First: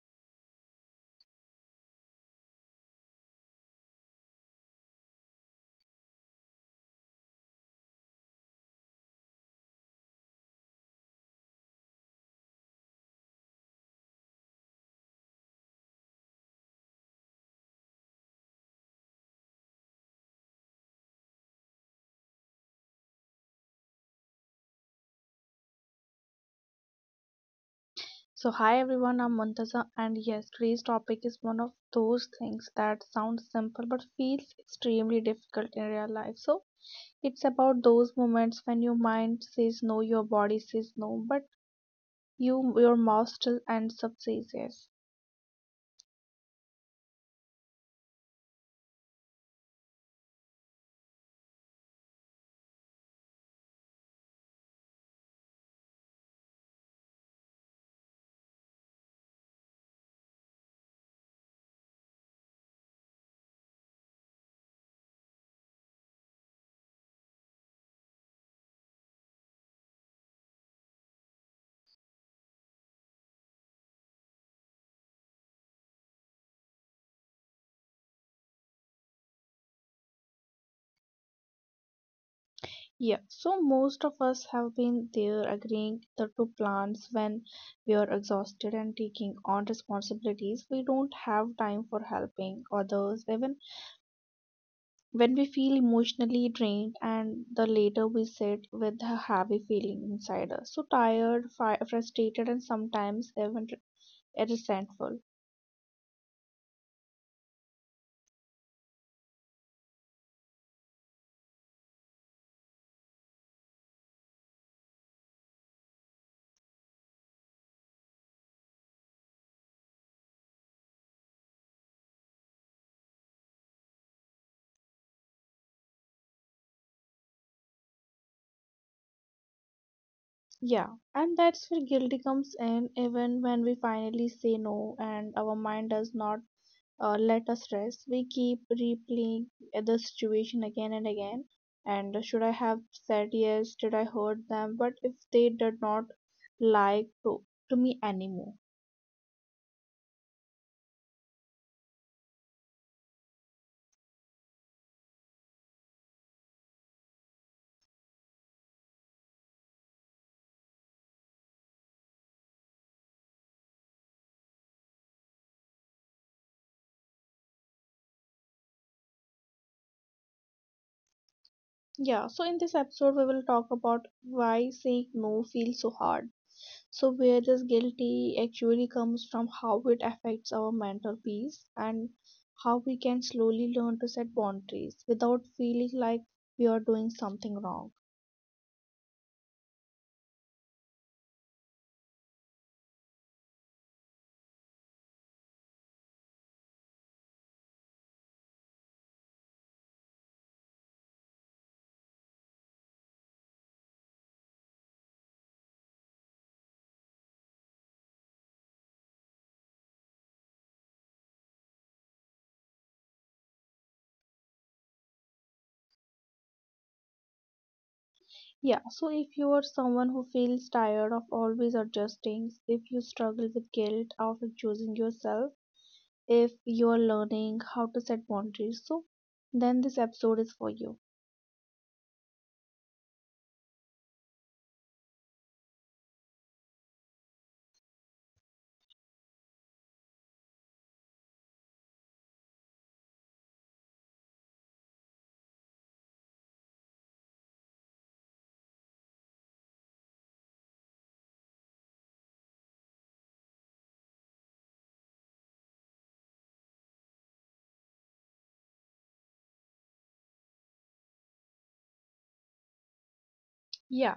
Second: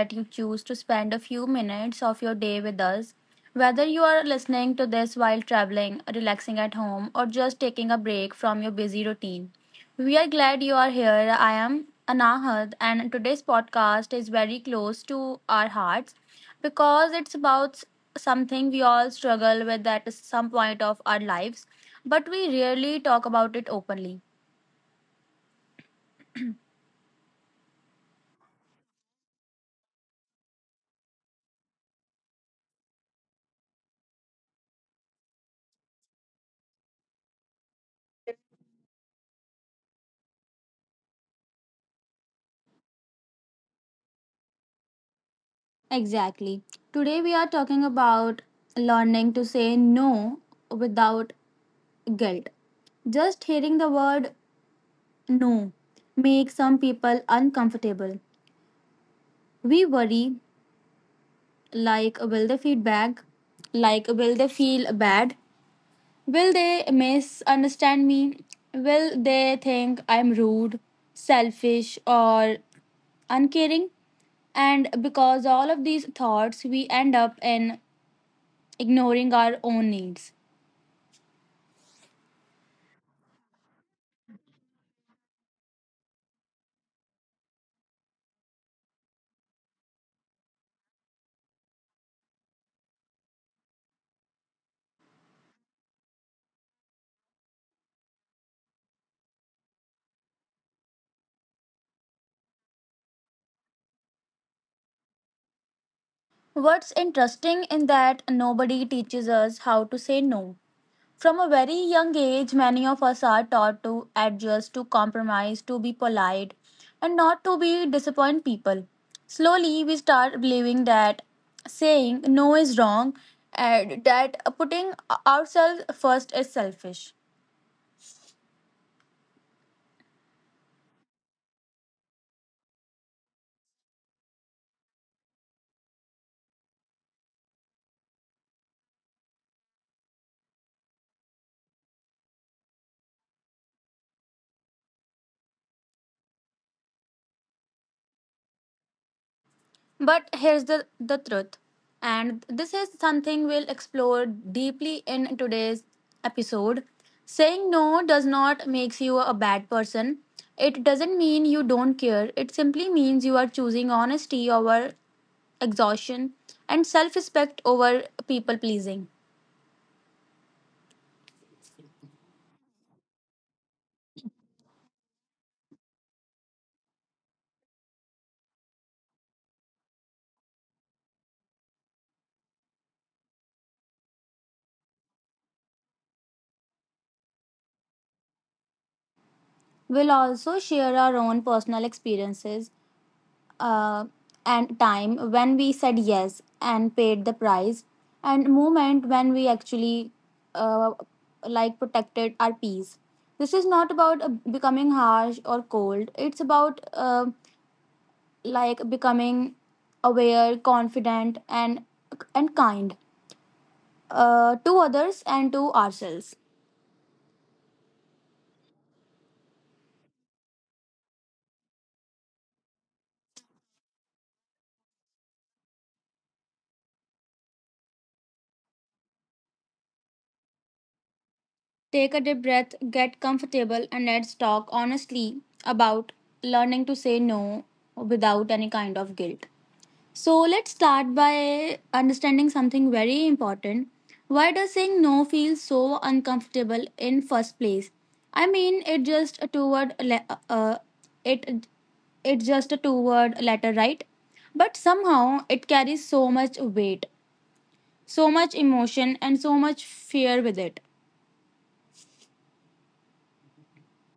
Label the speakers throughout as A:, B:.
A: that you choose to spend a few minutes of your day with us. Whether you are listening to this while traveling, relaxing at home, or just taking a break from your busy routine, we are glad you are here. I am Anahad, and today's podcast is very close to our hearts because it's about something we all struggle with at some point of our lives, but we rarely talk about it openly.
B: So, hi everyone, I'm Muntaza, and yes, today's topic is one of those things that sounds simple but feels extremely difficult in real life. So, it's about those moments when your mind says no, your body says no, but your mouth still ends up says yes.
A: Exactly. Today we are talking about learning to say no without guilt. Just hearing the word no makes some people uncomfortable. We worry, like will they feedback? Like will they feel bad? Will they misunderstand me? Will they think I'm rude, selfish or uncaring? And because all of these thoughts we end up in ignoring our own needs.
B: Yeah, so most of us have been there agreeing the two plans when we are exhausted and taking on responsibilities we don't have time for, helping others even when we feel emotionally drained, and the later we sit with a heavy feeling inside us, so tired, frustrated, and sometimes even resentful.
A: What's interesting in that nobody teaches us how to say no. From a very young age, many of us are taught to adjust, to compromise, to be polite, and not to be disappoint people. Slowly, we start believing that saying no is wrong and that putting ourselves first is selfish.
B: Yeah, and that's where guilty comes in. Even when we finally say no, and our mind does not let us rest, we keep replaying the situation again and again. And should I have said yes? Did I hurt them? But if they did not like to me anymore.
A: But here's the truth, and this is something we'll explore deeply in today's episode. Saying no does not makes you a bad person. It doesn't mean you don't care. It simply means you are choosing honesty over exhaustion and self-respect over people pleasing.
B: Yeah, so in this episode, we will talk about why saying no feels so hard. So, where this guilty actually comes from, how it affects our mental peace, and how we can slowly learn to set boundaries without feeling like we are doing something wrong.
A: We'll also share our own personal experiences, uh, and time when we said yes and paid the price and moment when we actually uh, like protected our peace. This is not about becoming harsh or cold. It's about like becoming aware, confident and kind, to others and to ourselves.
B: Yeah, so if you are someone who feels tired of always adjusting, if you struggle with guilt after choosing yourself, if you are learning how to set boundaries, so then this episode is for you.
A: Take a deep breath, get comfortable and let's talk honestly about learning to say no without any kind of guilt. So let's start by understanding something very important. Why does saying no feel so uncomfortable in first place? I mean, it just a two-word, le- it it's just a two-word letter, right? But somehow it carries so much weight, so much emotion, and so much fear with it.
B: Yeah,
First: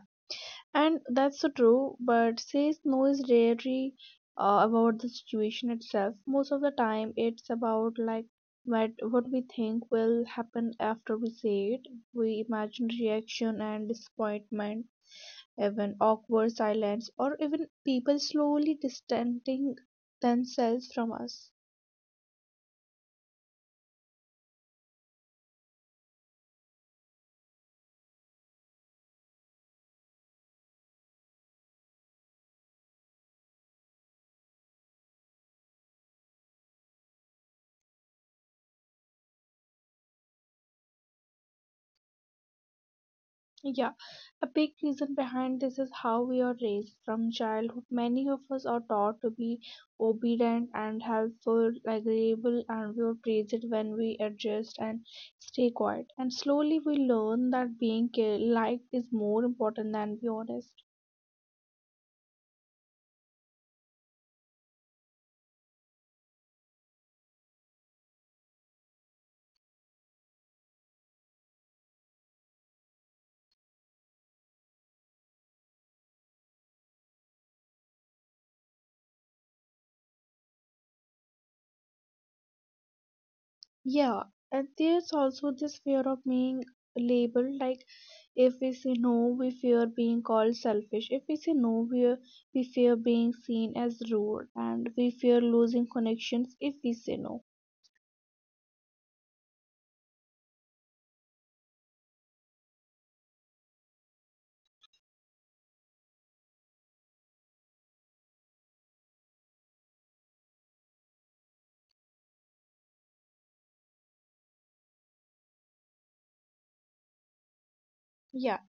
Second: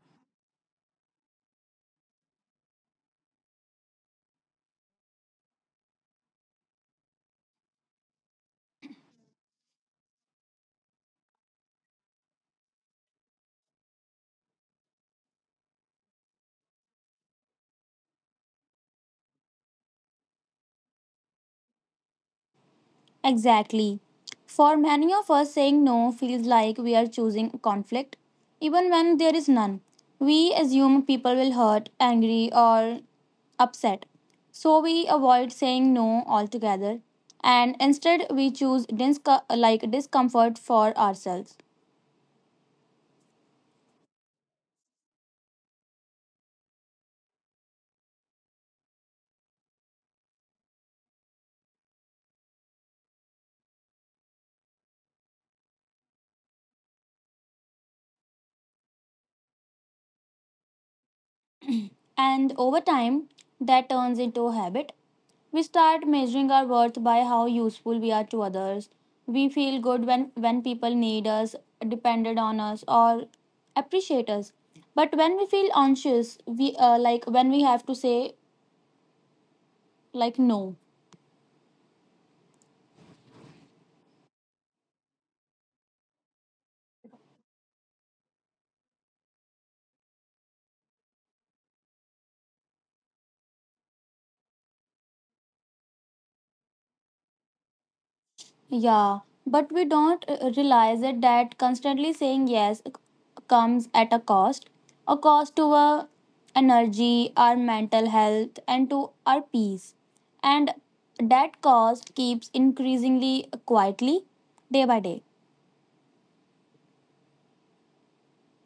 B: and that's so true, but says no is rarely about the situation itself. Most of the time, it's about, like, what we think will happen after we say it. We imagine reaction and disappointment, even awkward silence, or even people slowly distancing themselves from us.
A: Exactly. For many of us, saying no feels like we are choosing conflict, even when there is none. We assume people will hurt, angry, or upset. So we avoid saying no altogether, and instead we choose like discomfort for ourselves.
B: Yeah, a big reason behind this is how we are raised from childhood. Many of us are taught to be obedient and helpful, agreeable, and we are praised when we adjust and stay quiet. And slowly we learn that being liked is more important than be honest.
A: And over time, that turns into a habit. We start measuring our worth by how useful we are to others. We feel good when people need us, depended on us, or appreciate us. But when we feel anxious, we like when we have to say like no.
B: Yeah, and there's also this fear of being labeled, like if we say no, we fear being called selfish. If we say no, we fear being seen as rude, and we fear losing connections if we say no.
A: Yeah, but we don't realize it that constantly saying comes at a cost to our energy, our mental health, and to our peace. And that cost keeps increasingly quietly day by day.
B: Yeah,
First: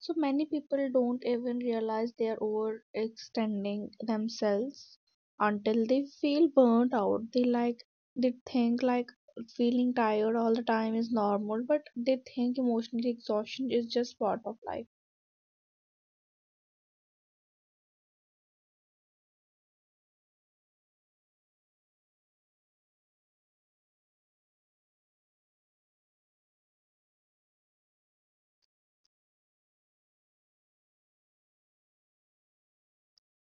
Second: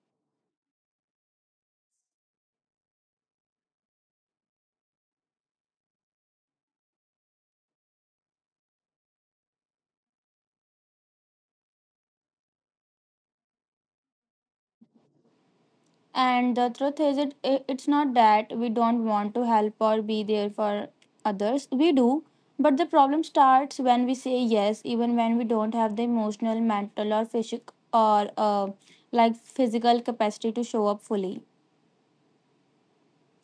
B: so many people don't even realize they are overextending themselves until they feel burnt out. They think, like, feeling tired all the time is normal, but they think emotional exhaustion is just part of life.
A: And the truth is, it's not that we don't want to help or be there for others. We do, but the problem starts when we say yes, even when we don't have the emotional, mental, or physic or like physical capacity to show up fully.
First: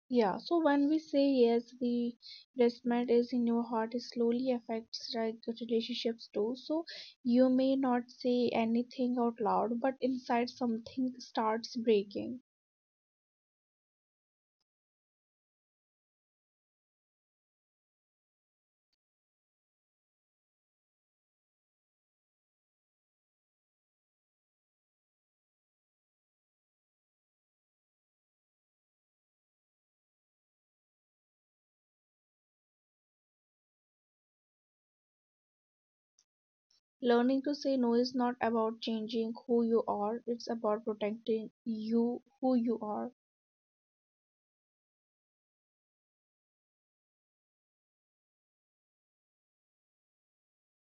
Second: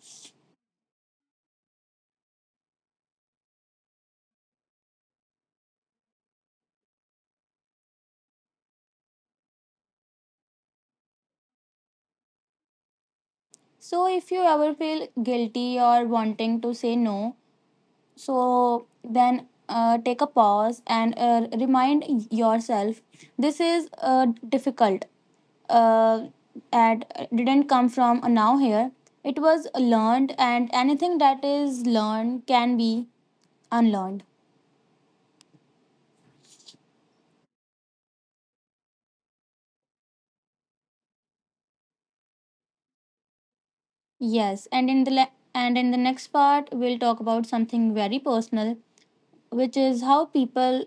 B: Yeah, so when we say yes, the investment is in your heart, it slowly affects, like, the relationships too. So you may not say anything out loud, but inside something starts breaking.
A: So if you ever feel guilty or wanting to say no, so then take a pause and remind yourself this is difficult. Uh, and didn't come from a now here. It was learned, and anything that is learned can be unlearned.
B: Learning to say no is not about changing who you are, it's about protecting you who you are.
A: Yes, and in the next part we'll talk about something very personal, which is how people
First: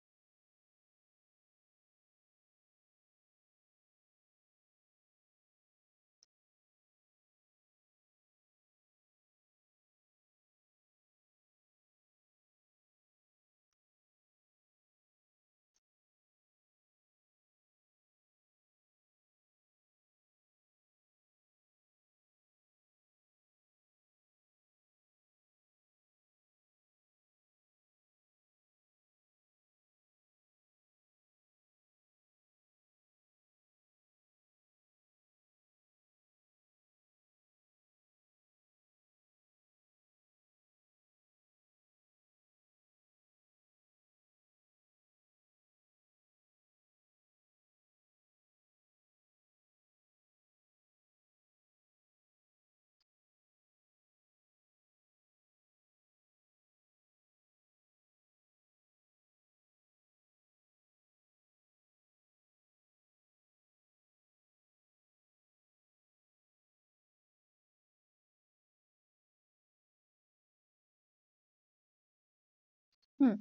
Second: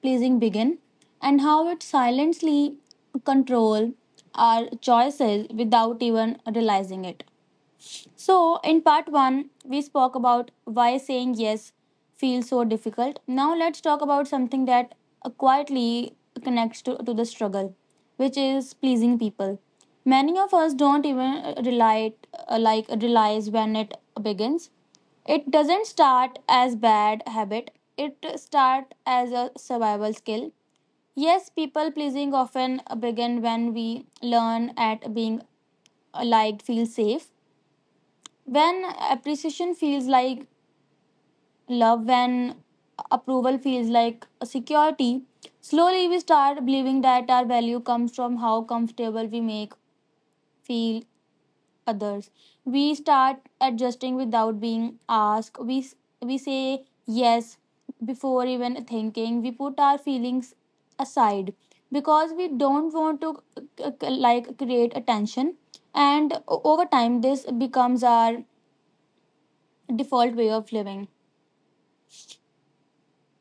A: pleasing begin and how it silently control our choices without even realizing it. So, in part one, we spoke about why saying yes feels so difficult. Now, let's talk about something that quietly connects to the struggle, which is pleasing people. Many of us don't even like realize when it begins. It doesn't start as bad habit. It start as a survival skill. Yes, people pleasing often begin when we learn at being liked feels safe, when appreciation feels like love, when approval feels like security. Slowly we start believing that our value comes from how comfortable we make feel others. We start adjusting without being asked. We say yes before even thinking. We put our feelings aside because we don't want to like create attention. And over time this becomes our default way of living.
B: Hmm.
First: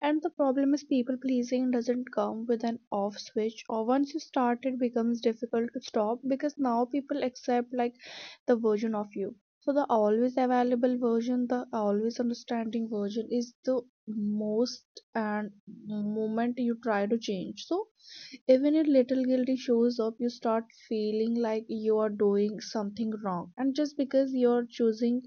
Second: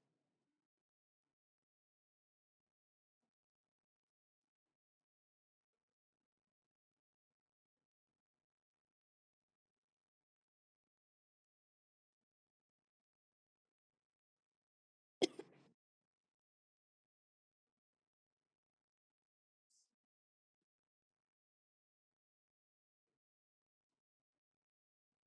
B: And the problem is, people pleasing doesn't come with an off switch. Or once you start, it becomes difficult to stop, because now people accept, like, the version of you. So the always available version, the always understanding version is the most, and moment you try to change. So even if little guilty shows up, you start feeling like you are doing something wrong, and just because you're choosing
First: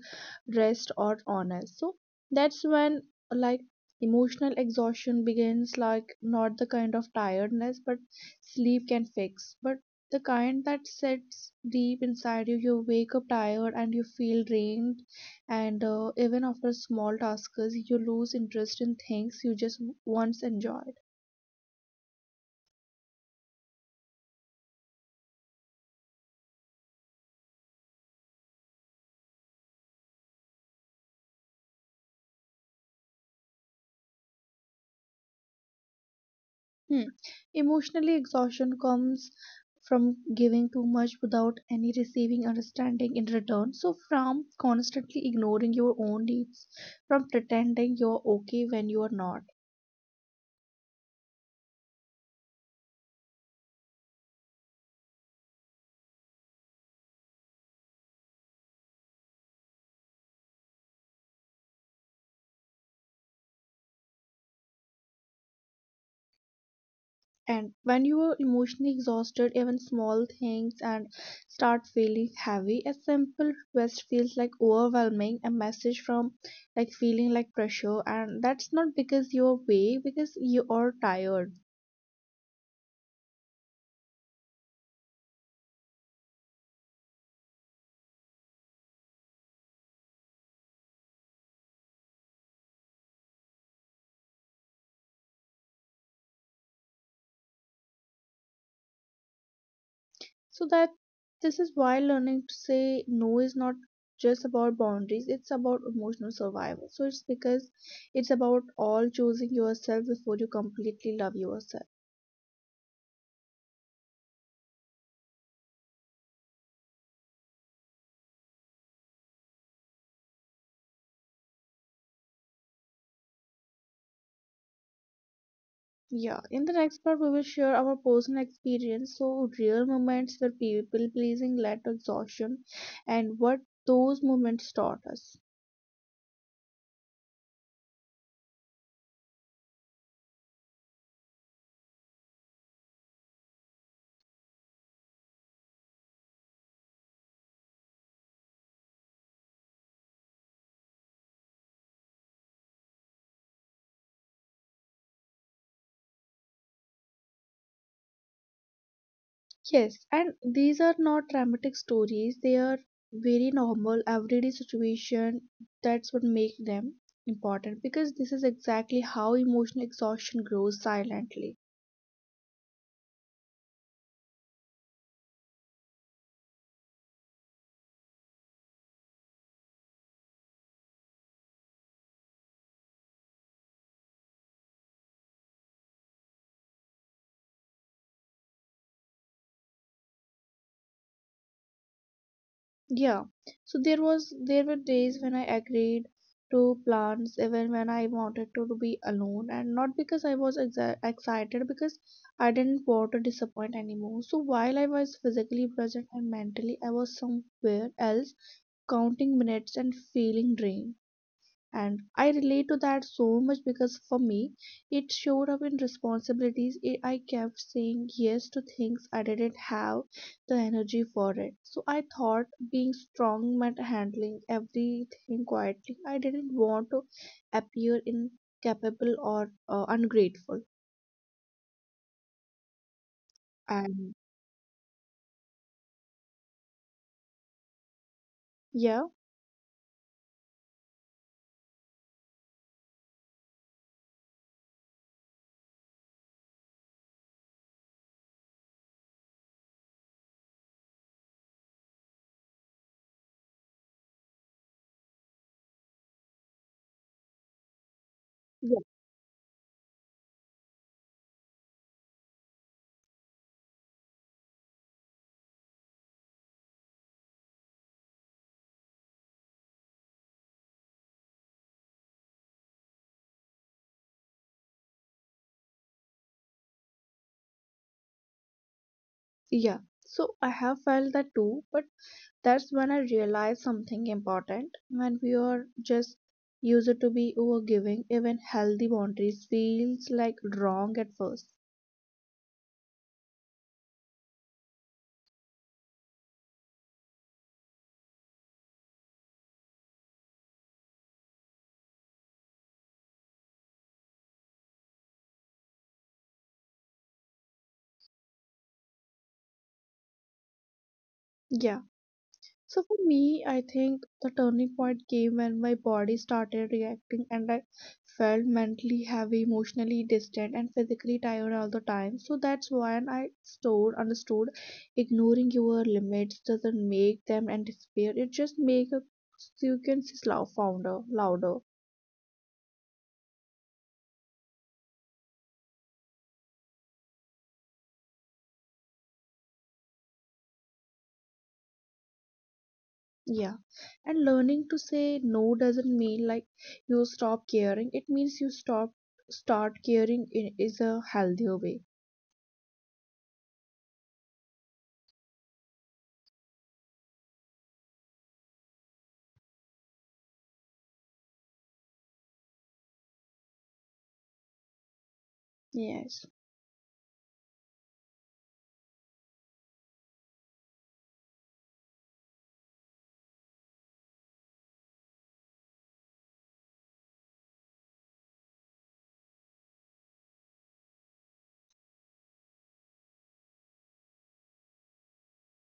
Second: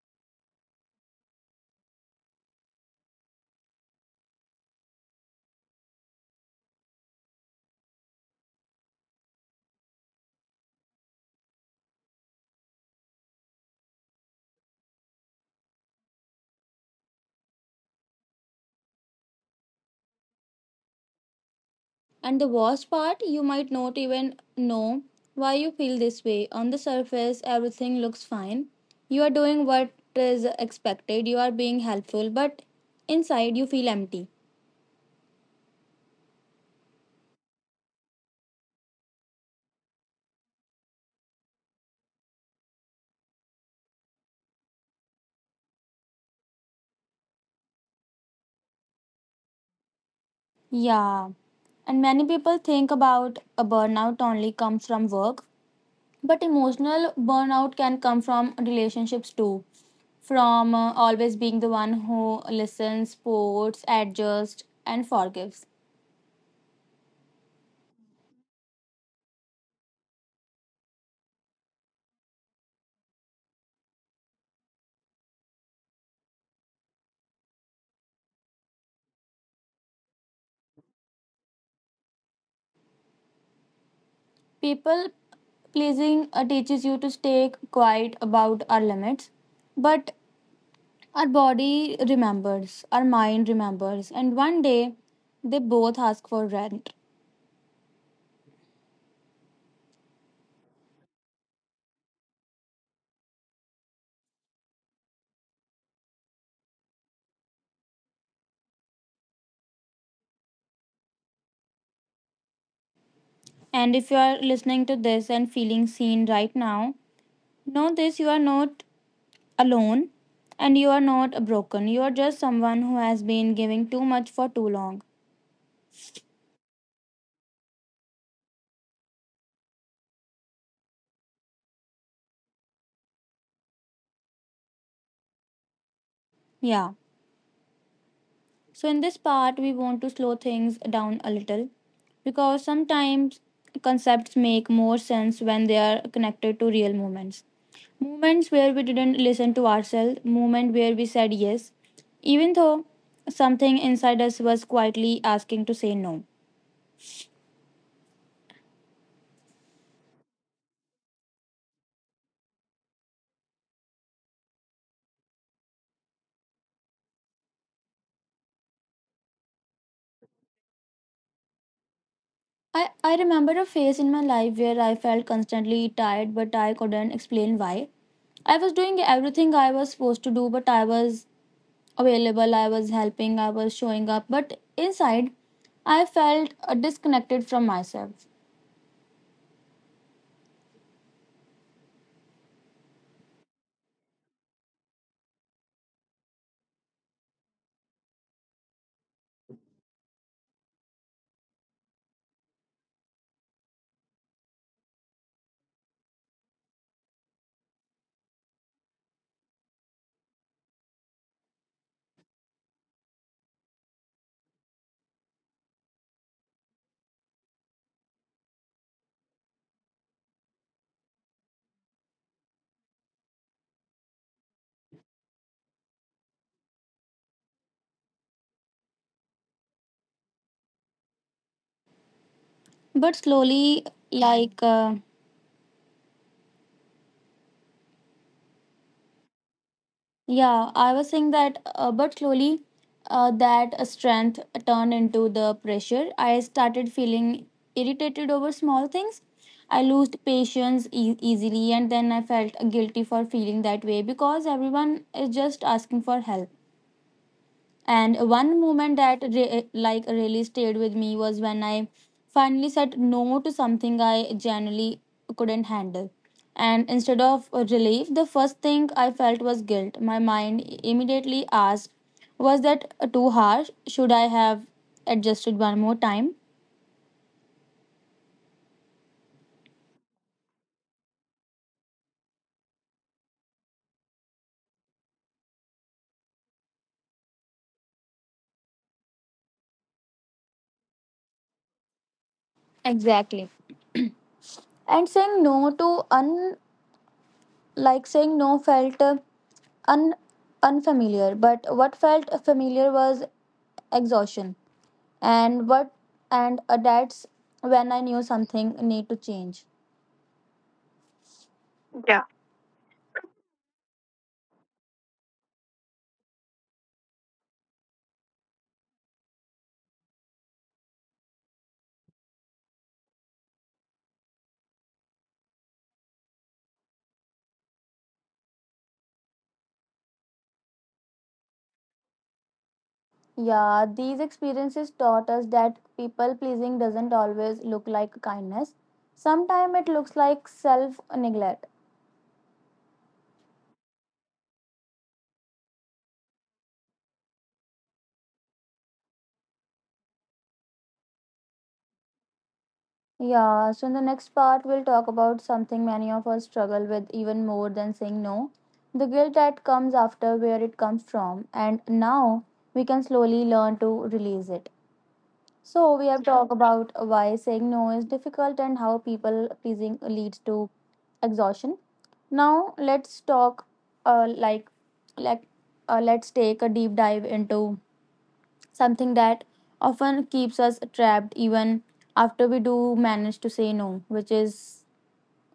B: rest or honest. So that's when, like, emotional exhaustion begins, like, not the kind of tiredness but sleep can fix, but the kind that sits deep inside you. You wake up tired and you feel drained, and even after small tasks, you lose interest in things you just once enjoyed.
A: And the worst part, you might not even know why you feel this way. On the surface, everything looks fine. You are doing what is expected, you are being helpful, but inside you feel empty.
B: Hmm. Emotionally, exhaustion comes from giving too much without any receiving understanding in return. So, from constantly ignoring your own needs, from pretending you're okay when you are not.
A: Yeah. And many people think about a burnout only comes from work, but emotional burnout can come from relationships too. From always being the one who listens, supports, adjusts, and forgives.
B: And when you are emotionally exhausted, even small things and start feeling heavy, a simple request feels like overwhelming, a message from like feeling like pressure, and that's not because you're way, because you are tired.
A: People pleasing teaches you to stay quiet about our limits, but our body remembers, our mind remembers, and one day they both ask for rent.
B: So that this is why learning to say no is not just about boundaries, it's about emotional survival. So it's because it's about all choosing yourself before you completely love yourself.
A: And if you are listening to this and feeling seen right now, know this, you are not alone and you are not broken. You are just someone who has been giving too much for too long.
B: Yeah, in the next part we will share our personal experience, so real moments where people pleasing led to exhaustion and what those moments taught us.
A: Yeah. So, in this part, we want to slow things down a little because sometimes concepts make more sense when they are connected to real moments. Moments where we didn't listen to ourselves, moment where we said yes, even though something inside us was quietly asking to say no.
B: Yes, and these are not dramatic stories. They are very normal, everyday situation. That's what makes them important, because this is exactly how emotional exhaustion grows silently.
A: I remember a phase in my life where I felt constantly tired, but I couldn't explain why. I was doing everything I was supposed to do, but I was available, I was helping, I was showing up, but inside I felt disconnected from myself.
B: Yeah. So there were days when I agreed to plans even when I wanted to be alone, and not because I was excited, because I didn't want to disappoint anymore. So while I was physically present and mentally I was somewhere else, counting minutes and feeling drained. And I relate to that so much, because for me, it showed up in responsibilities. I kept saying yes to things I didn't have the energy for it. So I thought being strong meant handling everything quietly. I didn't want to appear incapable or ungrateful.
A: But slowly,
B: And
A: like,
B: yeah,
A: yeah, I was saying that, but slowly that strength turned into the pressure. I started feeling irritated over small things. I lost easily, and then I felt guilty for feeling that way because everyone is just asking for help. And one
B: yeah,
A: moment that like really stayed with me was when I finally said no to something I generally couldn't handle. And instead of relief, the first thing I felt was guilt. My mind immediately asked, was that too harsh? Should I have adjusted one more time?
B: yeah. So I have felt that too, but that's when I realized something important. When we are just used to be overgiving, even healthy boundaries feels like wrong at first.
A: Exactly. And saying no to un like saying no felt un unfamiliar, but what felt familiar was exhaustion. And what and That's when I knew something need to change.
B: Yeah.
A: Yeah.
B: So for me, I think the turning point came when my body started reacting, and I felt mentally heavy, emotionally distant, and physically tired all the time. So that's when I stored, understood ignoring your limits doesn't make them and disappear. It just makes a you can slow founder louder.
A: Yeah, these experiences taught us that people pleasing doesn't always look like kindness, sometimes it looks like self neglect.
B: Yeah, and learning to say no doesn't mean, like, you stop caring. It means you stop start caring in is a healthier way.
A: Yeah, so in the next part we'll talk about something many of us struggle with even more than saying no, the guilt that comes after, where it comes from and now we can slowly learn to release it. So we
B: Yes.
A: have talked about why saying no is difficult and how people pleasing leads to exhaustion. Now let's talk, uh, like like let's take a deep dive into something that often keeps us trapped even after we do manage to say no, which is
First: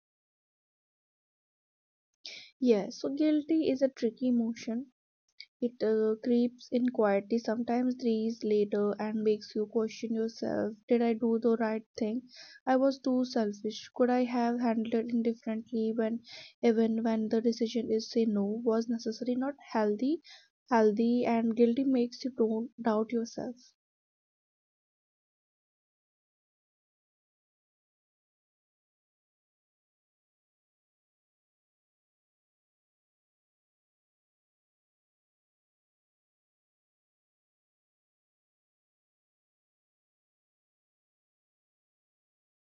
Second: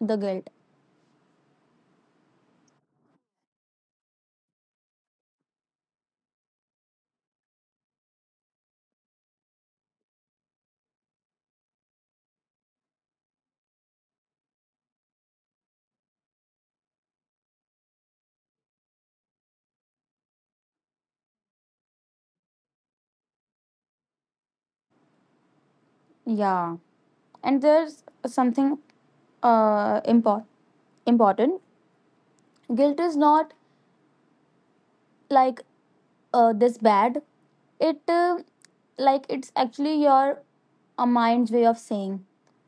A: the guilt.
B: Yes, so guilty is a tricky emotion. It creeps in quietly, sometimes days later, and makes you question yourself. Did I do the right thing? I was too selfish. Could I have handled it indifferently when, even when the decision is say no, was necessary, not healthy? Healthy and guilty makes you don't doubt yourself.
A: Yeah. And there's something uh impor- important. Guilt is not like this bad. it uh, it's actually your a mind's way of saying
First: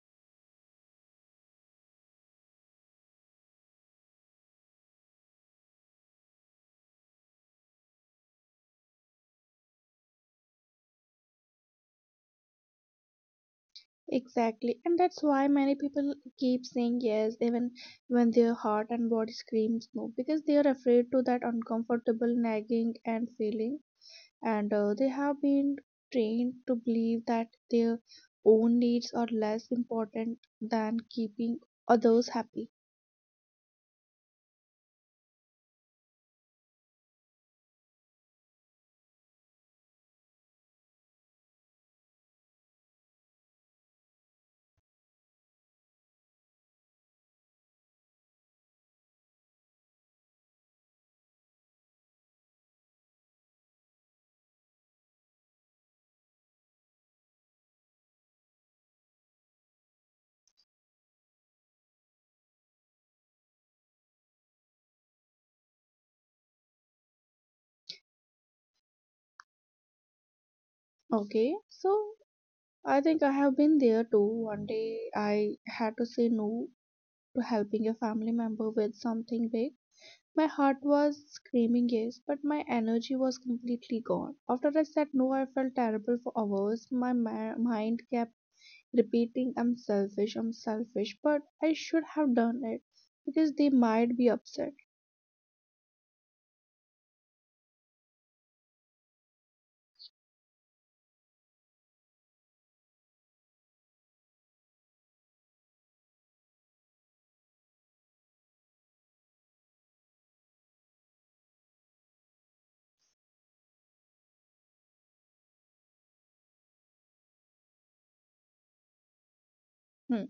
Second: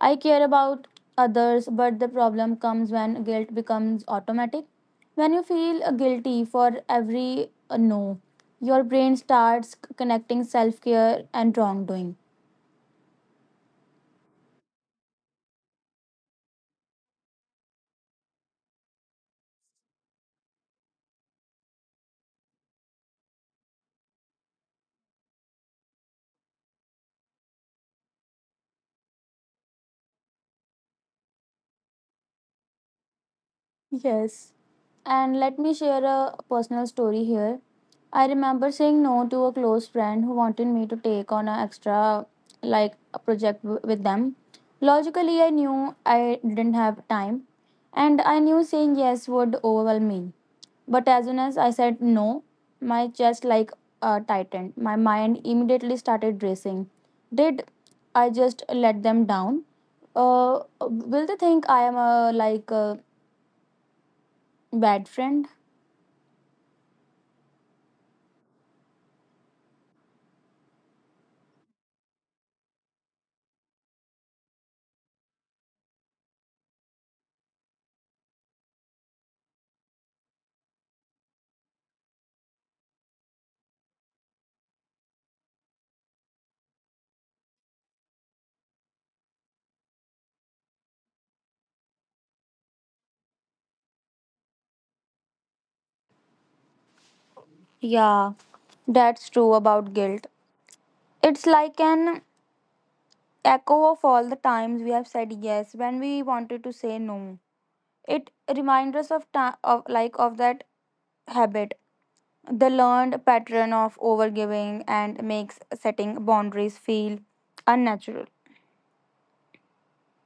A: I care about others. But the problem comes when guilt becomes automatic. When you feel guilty for every no, your brain starts connecting self-care and wrongdoing.
B: Exactly, and that's why many people keep saying yes even when their heart and body screams no, because they are afraid to that uncomfortable nagging and feeling, and they have been trained to believe that their own needs are less important than keeping others happy.
A: Yes. And let me share a personal story here. I remember saying no to a close friend who wanted me to take on an extra like a with them. Logically, I knew I didn't have time and I knew saying yes would overwhelm me. But as soon as I said no, my chest tightened. My mind immediately started racing. Did I just let them down? Will they think I am a like a bad friend?
B: Okay, so I think I have been there too. One day I had to say no to helping a family member with something big. My heart was screaming yes, but my energy was completely gone. After I said no, I felt terrible for hours. My mind kept repeating, I'm selfish, but I should have done it because they might be upset.
A: Yeah, that's true about guilt. It's like an echo of all the times we have said yes when we wanted to say no. It reminds us of time of like of that habit, the learned pattern of overgiving and makes setting boundaries feel unnatural.
B: Hmm.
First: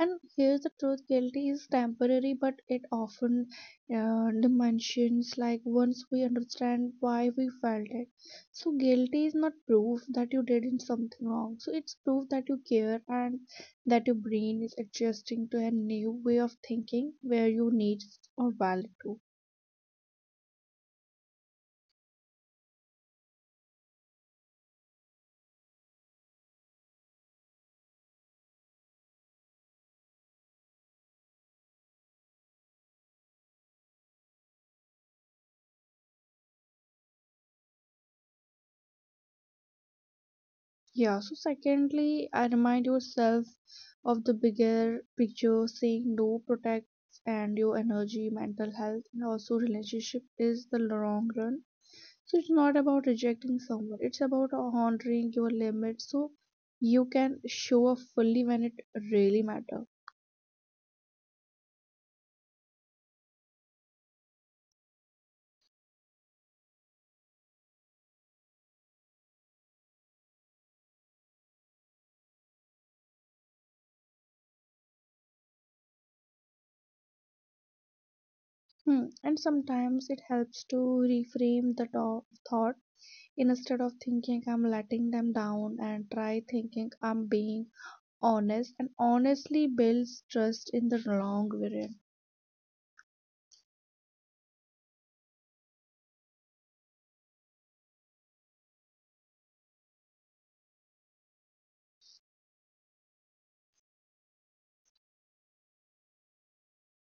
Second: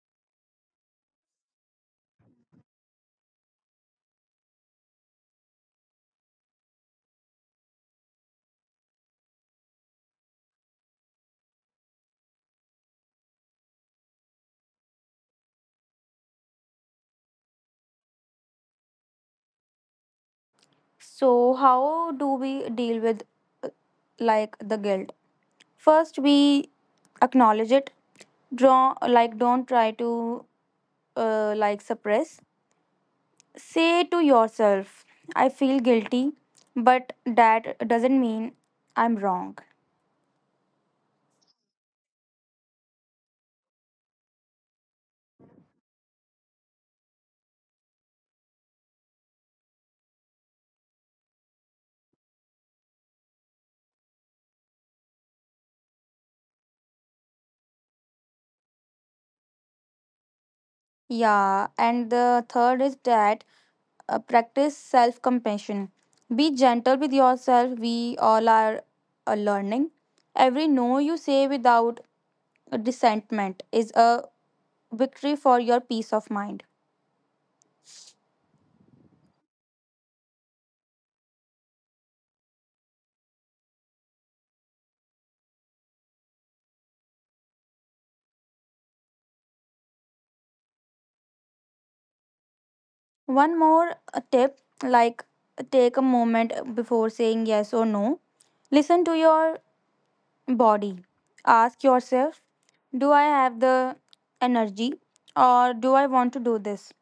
B: And here's the truth, guilty is temporary, but it often dimensions, like, once we understand why we felt it. So, guilty is not proof that you did something wrong, so it's proof that you care and that your brain is adjusting to a new way of thinking where you need or valid to.
A: So how do we deal with like the guilt? First we acknowledge it. Draw like don't try to like suppress. Say to yourself, I feel guilty, but that doesn't mean I'm wrong.
B: Yeah, so secondly, I remind yourself of the bigger picture. Saying no protects and your energy, mental health, and also relationship is the long run. So it's not about rejecting someone, it's about honoring your limits so you can show up fully when it really matters.
A: Yeah, and the third is that practice self compassion. Be gentle with yourself. We all are learning. Every no you say without dissentment is a victory for your peace of mind.
B: Hmm. And sometimes it helps to reframe the thought. Instead of thinking I'm letting them down, and try thinking I'm being honest, and honestly builds trust in the long run.
A: One more tip, like take a moment before saying yes or no. Listen to your body. Ask yourself, do I have the energy or do I want to do this?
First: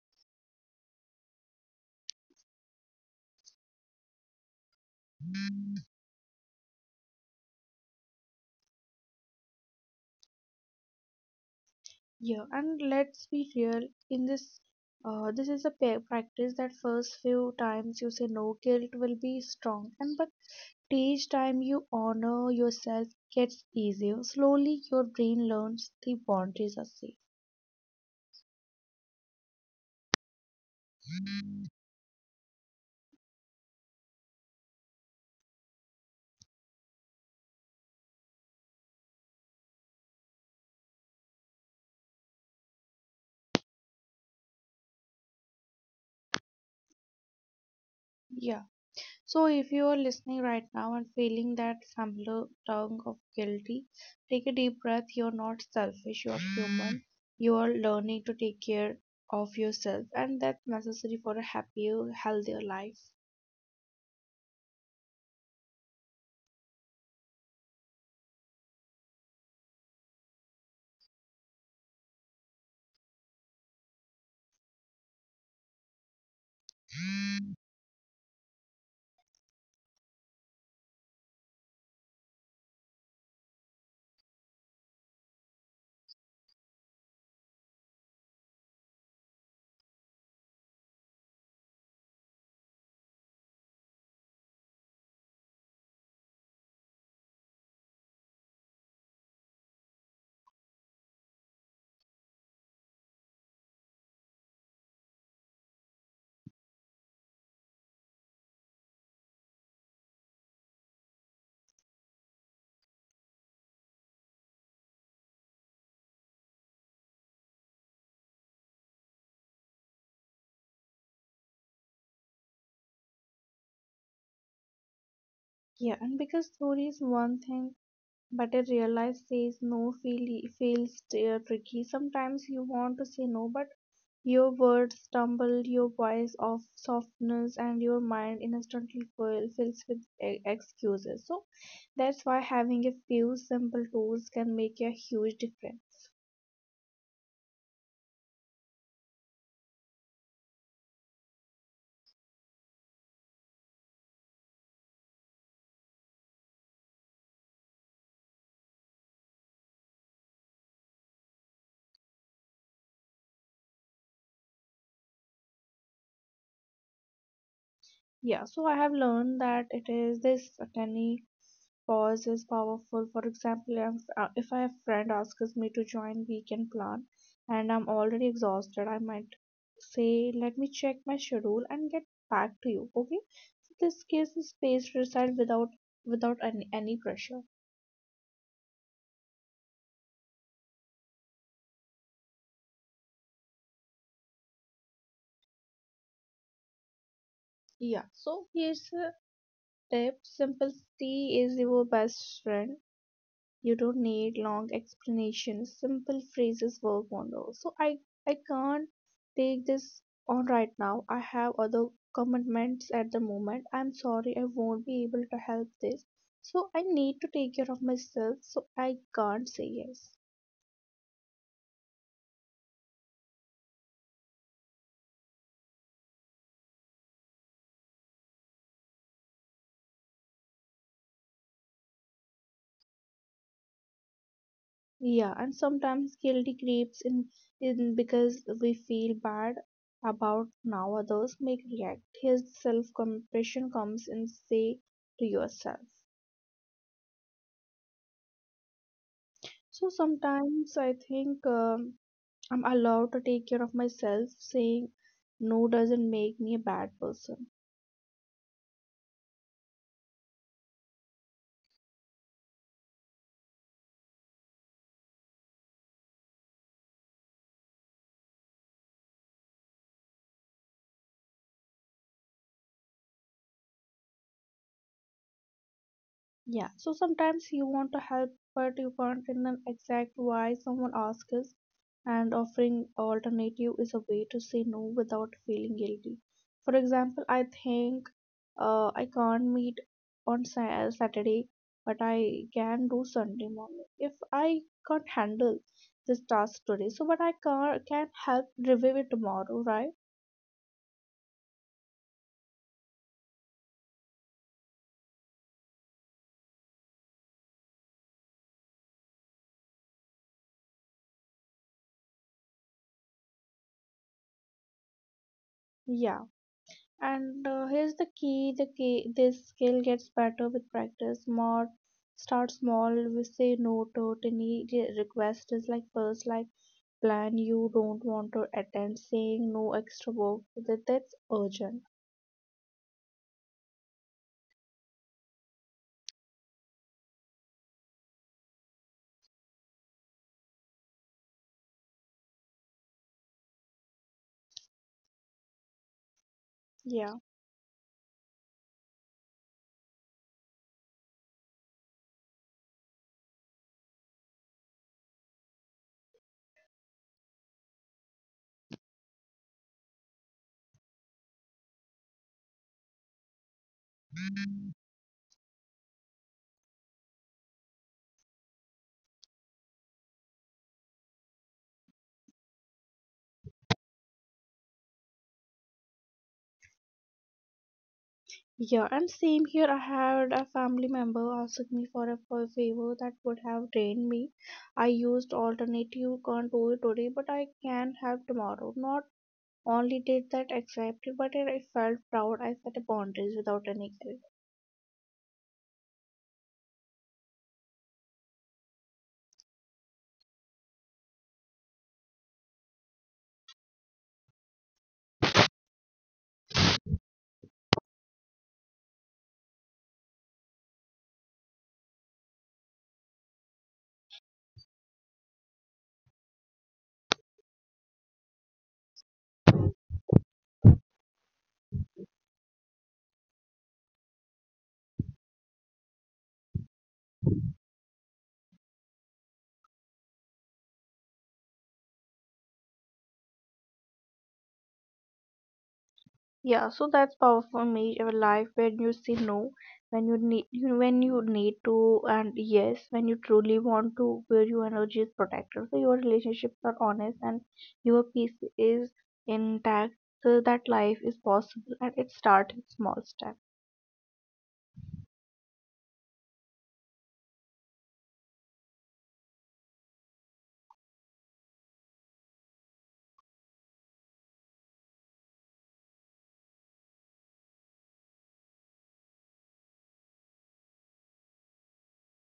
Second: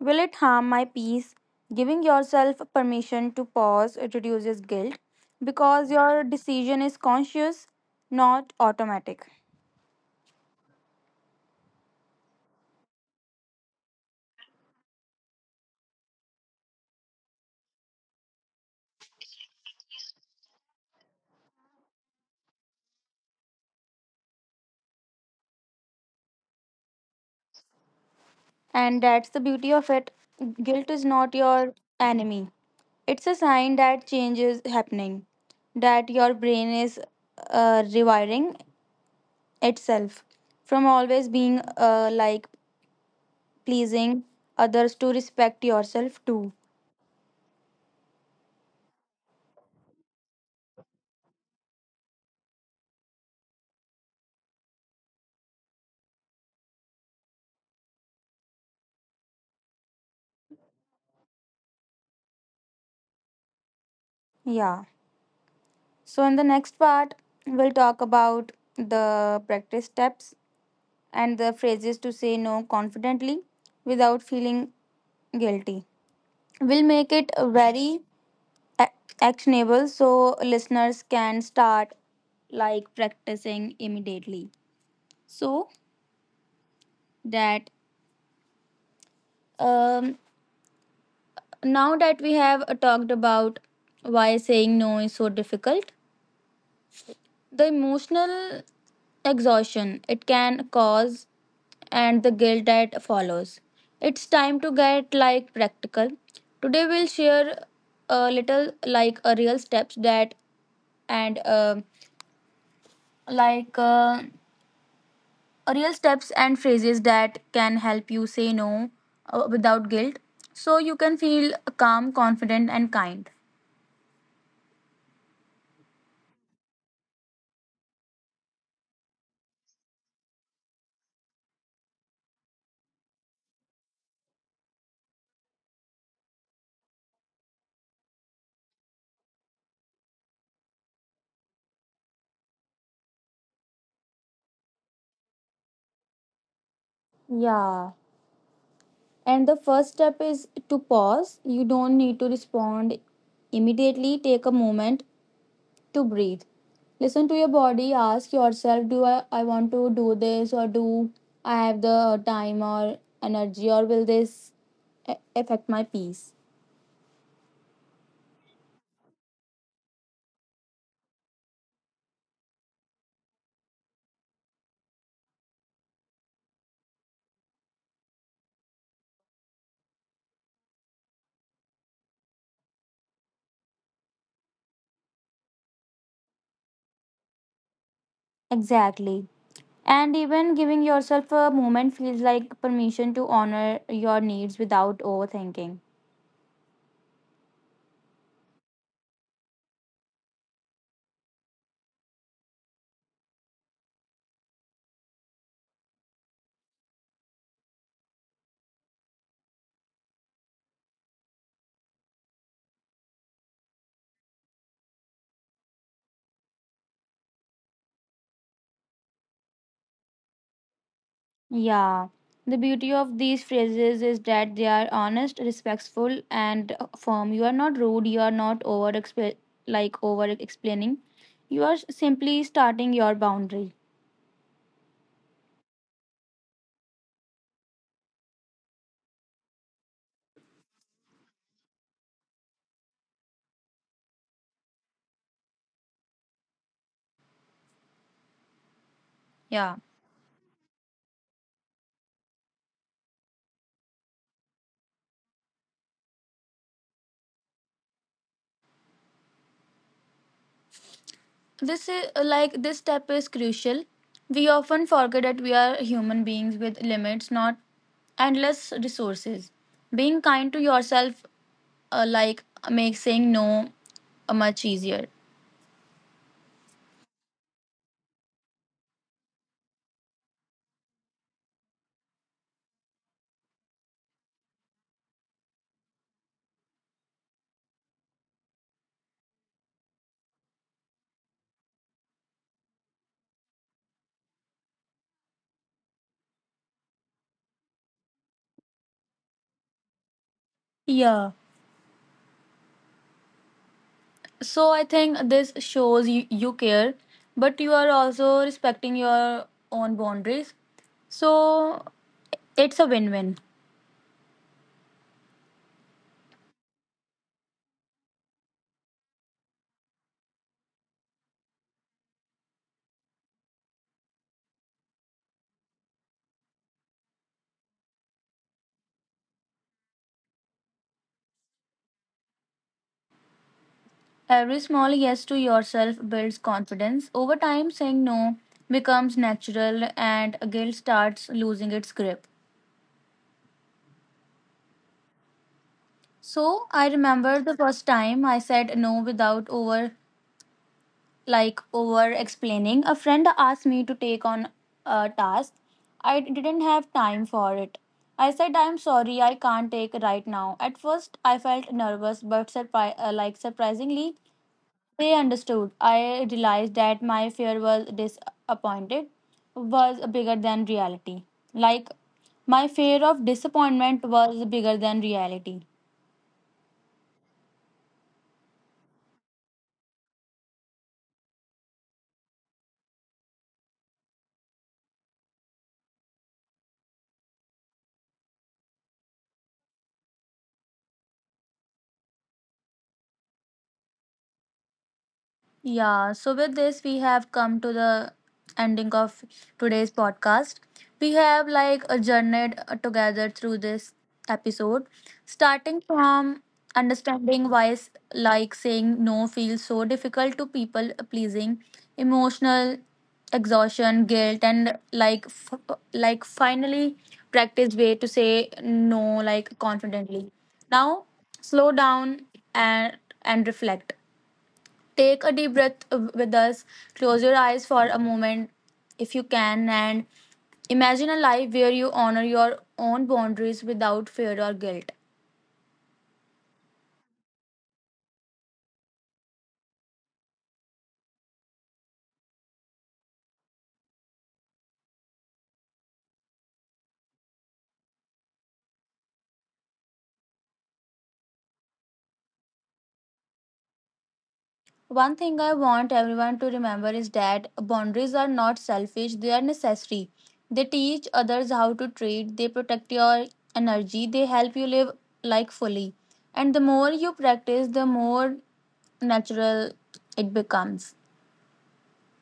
A: Will it harm my peace? Giving yourself permission to pause reduces guilt because your decision is conscious, not automatic.
B: Yeah, and let's be real, in this this is a practice. That first few times you say no, guilt will be strong, and but each time you honor yourself, gets easier. Slowly your brain learns the boundaries are safe.
A: And that's the beauty of it. Guilt is not your enemy, it's a sign that change is happening, that your brain is rewiring itself from always being pleasing others to respect yourself too.
B: Yeah. So, if you are listening right now and feeling that familiar tug of guilty, take a deep breath. You're not selfish, you're human. You are learning to take care of yourself, and that's necessary for a happier, healthier life.
A: Yeah. So in the next part, we'll talk about the practice steps and the phrases to say no confidently without feeling guilty. We'll make it very ac- actionable so listeners can start like practicing immediately. So that um, Now that we have talked about why saying no is so difficult, the emotional exhaustion it can cause, and the guilt that follows, it's time to get like practical. Today we'll share a little like a real steps that and like a real steps and phrases that can help you say no without guilt, so you can feel calm, confident, and kind.
B: Yeah, and because story is one thing, but I realize says no feels tricky. Sometimes you want to say no, but your words stumble, your voice of softness, and your mind instantly fills with excuses. So that's why having a few simple tools can make a huge difference.
A: Yeah. And the first step is to pause. You don't need to respond immediately. Take a moment to breathe. Listen to your body. Ask yourself, do I want to do this, or do I have the time or energy, or will this affect my peace?
B: Yeah, so I have learned that it is this tiny cause is powerful. For example, if a friend asks me to join weekend plan and I'm already exhausted, I might say, let me check my schedule and get back to you. Okay. So this gives me space to decide without any pressure.
A: Exactly. And even giving yourself a moment feels like permission to honor your needs without overthinking.
B: Yeah. So here's a tip. Simplicity is your best friend. You don't need long explanations, simple phrases work wonders. So I can't take this on right now, I have other commitments at the moment. I'm sorry I won't be able to help this, so I need to take care of myself, so I can't say yes.
A: Yeah, the beauty of these phrases is that they are honest, respectful, and firm. You are not rude, you are not like over explaining. You are simply starting your boundary.
B: Yeah, and sometimes guilty creeps in because we feel bad about now others make react. Here's self compassion comes in, say to yourself.
A: Yeah.
B: So sometimes I think, I'm allowed to take care of myself. Saying no doesn't make me a bad person.
A: This step is crucial. We often forget that we are human beings with limits, not endless resources. Being kind to yourself uh, like makes saying no much easier.
B: Yeah, so sometimes you want to help, but you can't in an exact why someone asks, and offering alternative is a way to say no without feeling guilty. For example, I think I can't meet on Saturday, but I can do Sunday morning. If I can't handle this task today, but I can help review it tomorrow, right?
A: Yeah. So I think this shows you, you care, but you are also respecting your own boundaries. So it's a win win.
B: Yeah. And here's the key: this skill gets better with practice. More start small. We say no to tiny requests, like first, like plan you don't want to attend. Saying no extra work that's urgent.
A: Every small yes to yourself builds confidence. Over time, saying no becomes natural and guilt starts losing its grip. So I
B: Yeah.
A: remember the first time I said no without over like over explaining. A friend asked me to take on a task. I didn't have time for it. I said, I'm sorry, I can't take right now. At first, I felt nervous, but surprisingly, they understood. I realized that my fear was disappointed was bigger than reality. Like my fear of disappointment was bigger than reality.
B: Yeah, and same here. I had a family member asking me for a favor that would have drained me. I used alternative, can't do it today, but I can have tomorrow. Not only did that exactly, but I felt proud. I set a boundaries without any guilt.
A: Yeah, so with this, we have come to the ending of today's podcast. We have like a journeyed together through this episode, starting from understanding why, saying no feels so difficult, to people pleasing, emotional exhaustion, guilt, and finally practice way to say no like confidently. Now, slow down and reflect. Take a deep breath with us. Close your eyes for a moment, if you can, and imagine a life where you honor your own boundaries without fear or guilt.
B: Yeah, so that's powerful me a life when you say no, when you need to, and yes, when you truly want to, where your energy is protected, so your relationships are honest and your peace is intact. So that life is possible, and it starts with small steps.
A: One thing I want everyone to remember is that boundaries are not selfish, they are necessary. They teach others how to treat, they protect your energy, they help you live life fully. And the more you practice, the more natural it becomes.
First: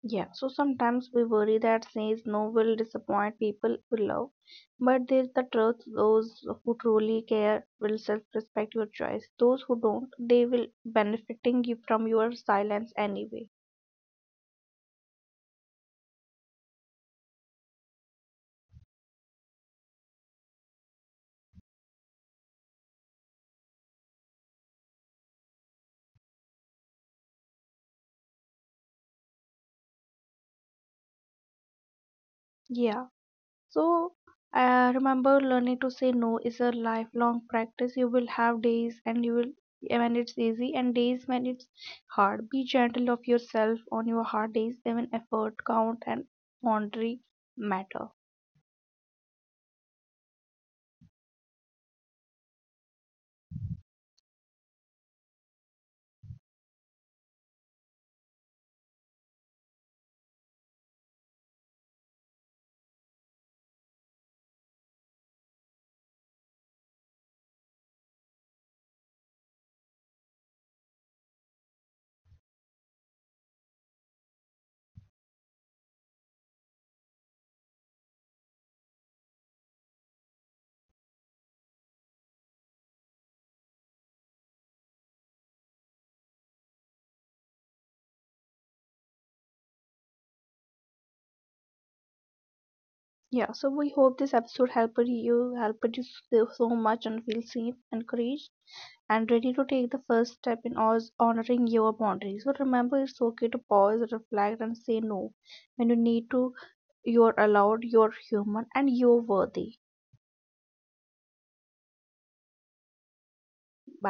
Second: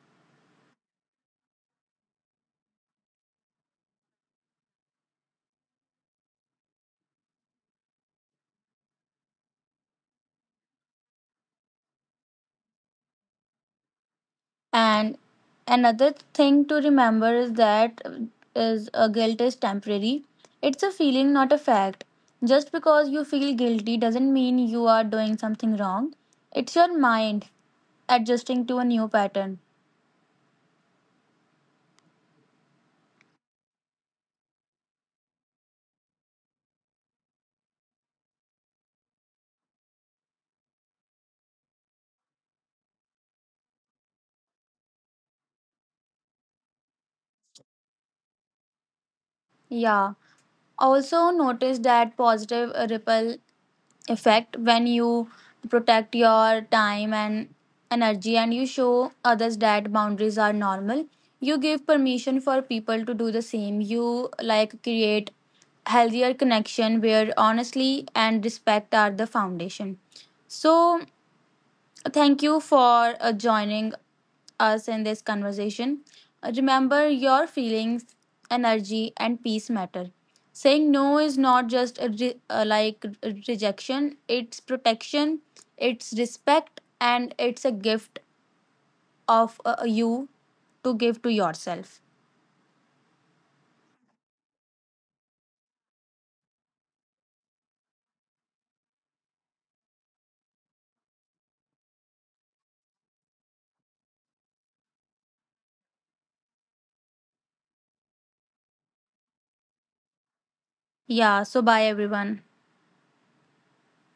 B: Yeah, so sometimes we worry that says no will disappoint people we love, but there's the truth, those who truly care will self respect your choice. Those who don't, they will benefiting you from your silence anyway.
A: And another thing to remember is that is a guilt is temporary. It's a feeling, not a fact. Just because you feel guilty doesn't mean you are doing something wrong. It's your mind adjusting to a new pattern.
B: Yeah, so remember, learning to say no is a lifelong practice. You will have days and you will when it's easy, and days when it's hard. Be gentle of yourself on your hard days, even effort count and boundary matter.
A: Yeah. Also notice that positive ripple effect. When you protect your time and energy and you show others that boundaries are normal, you give permission for people to do the same. You like create healthier connection where honestly and respect are the foundation. So thank you for joining us in this conversation. Remember, your feelings, energy, and peace matter. Saying no is not just a rejection, it's protection, it's respect, and it's a gift of you to give to yourself.
B: Yeah, so we hope this episode helped you so so much and feel safe, encouraged, and ready to take the first step in honoring your boundaries. So remember, it's okay to pause, reflect, and say no when you need to. You're allowed, you're human, and you're worthy.
A: Yeah, so bye everyone.
B: Bye.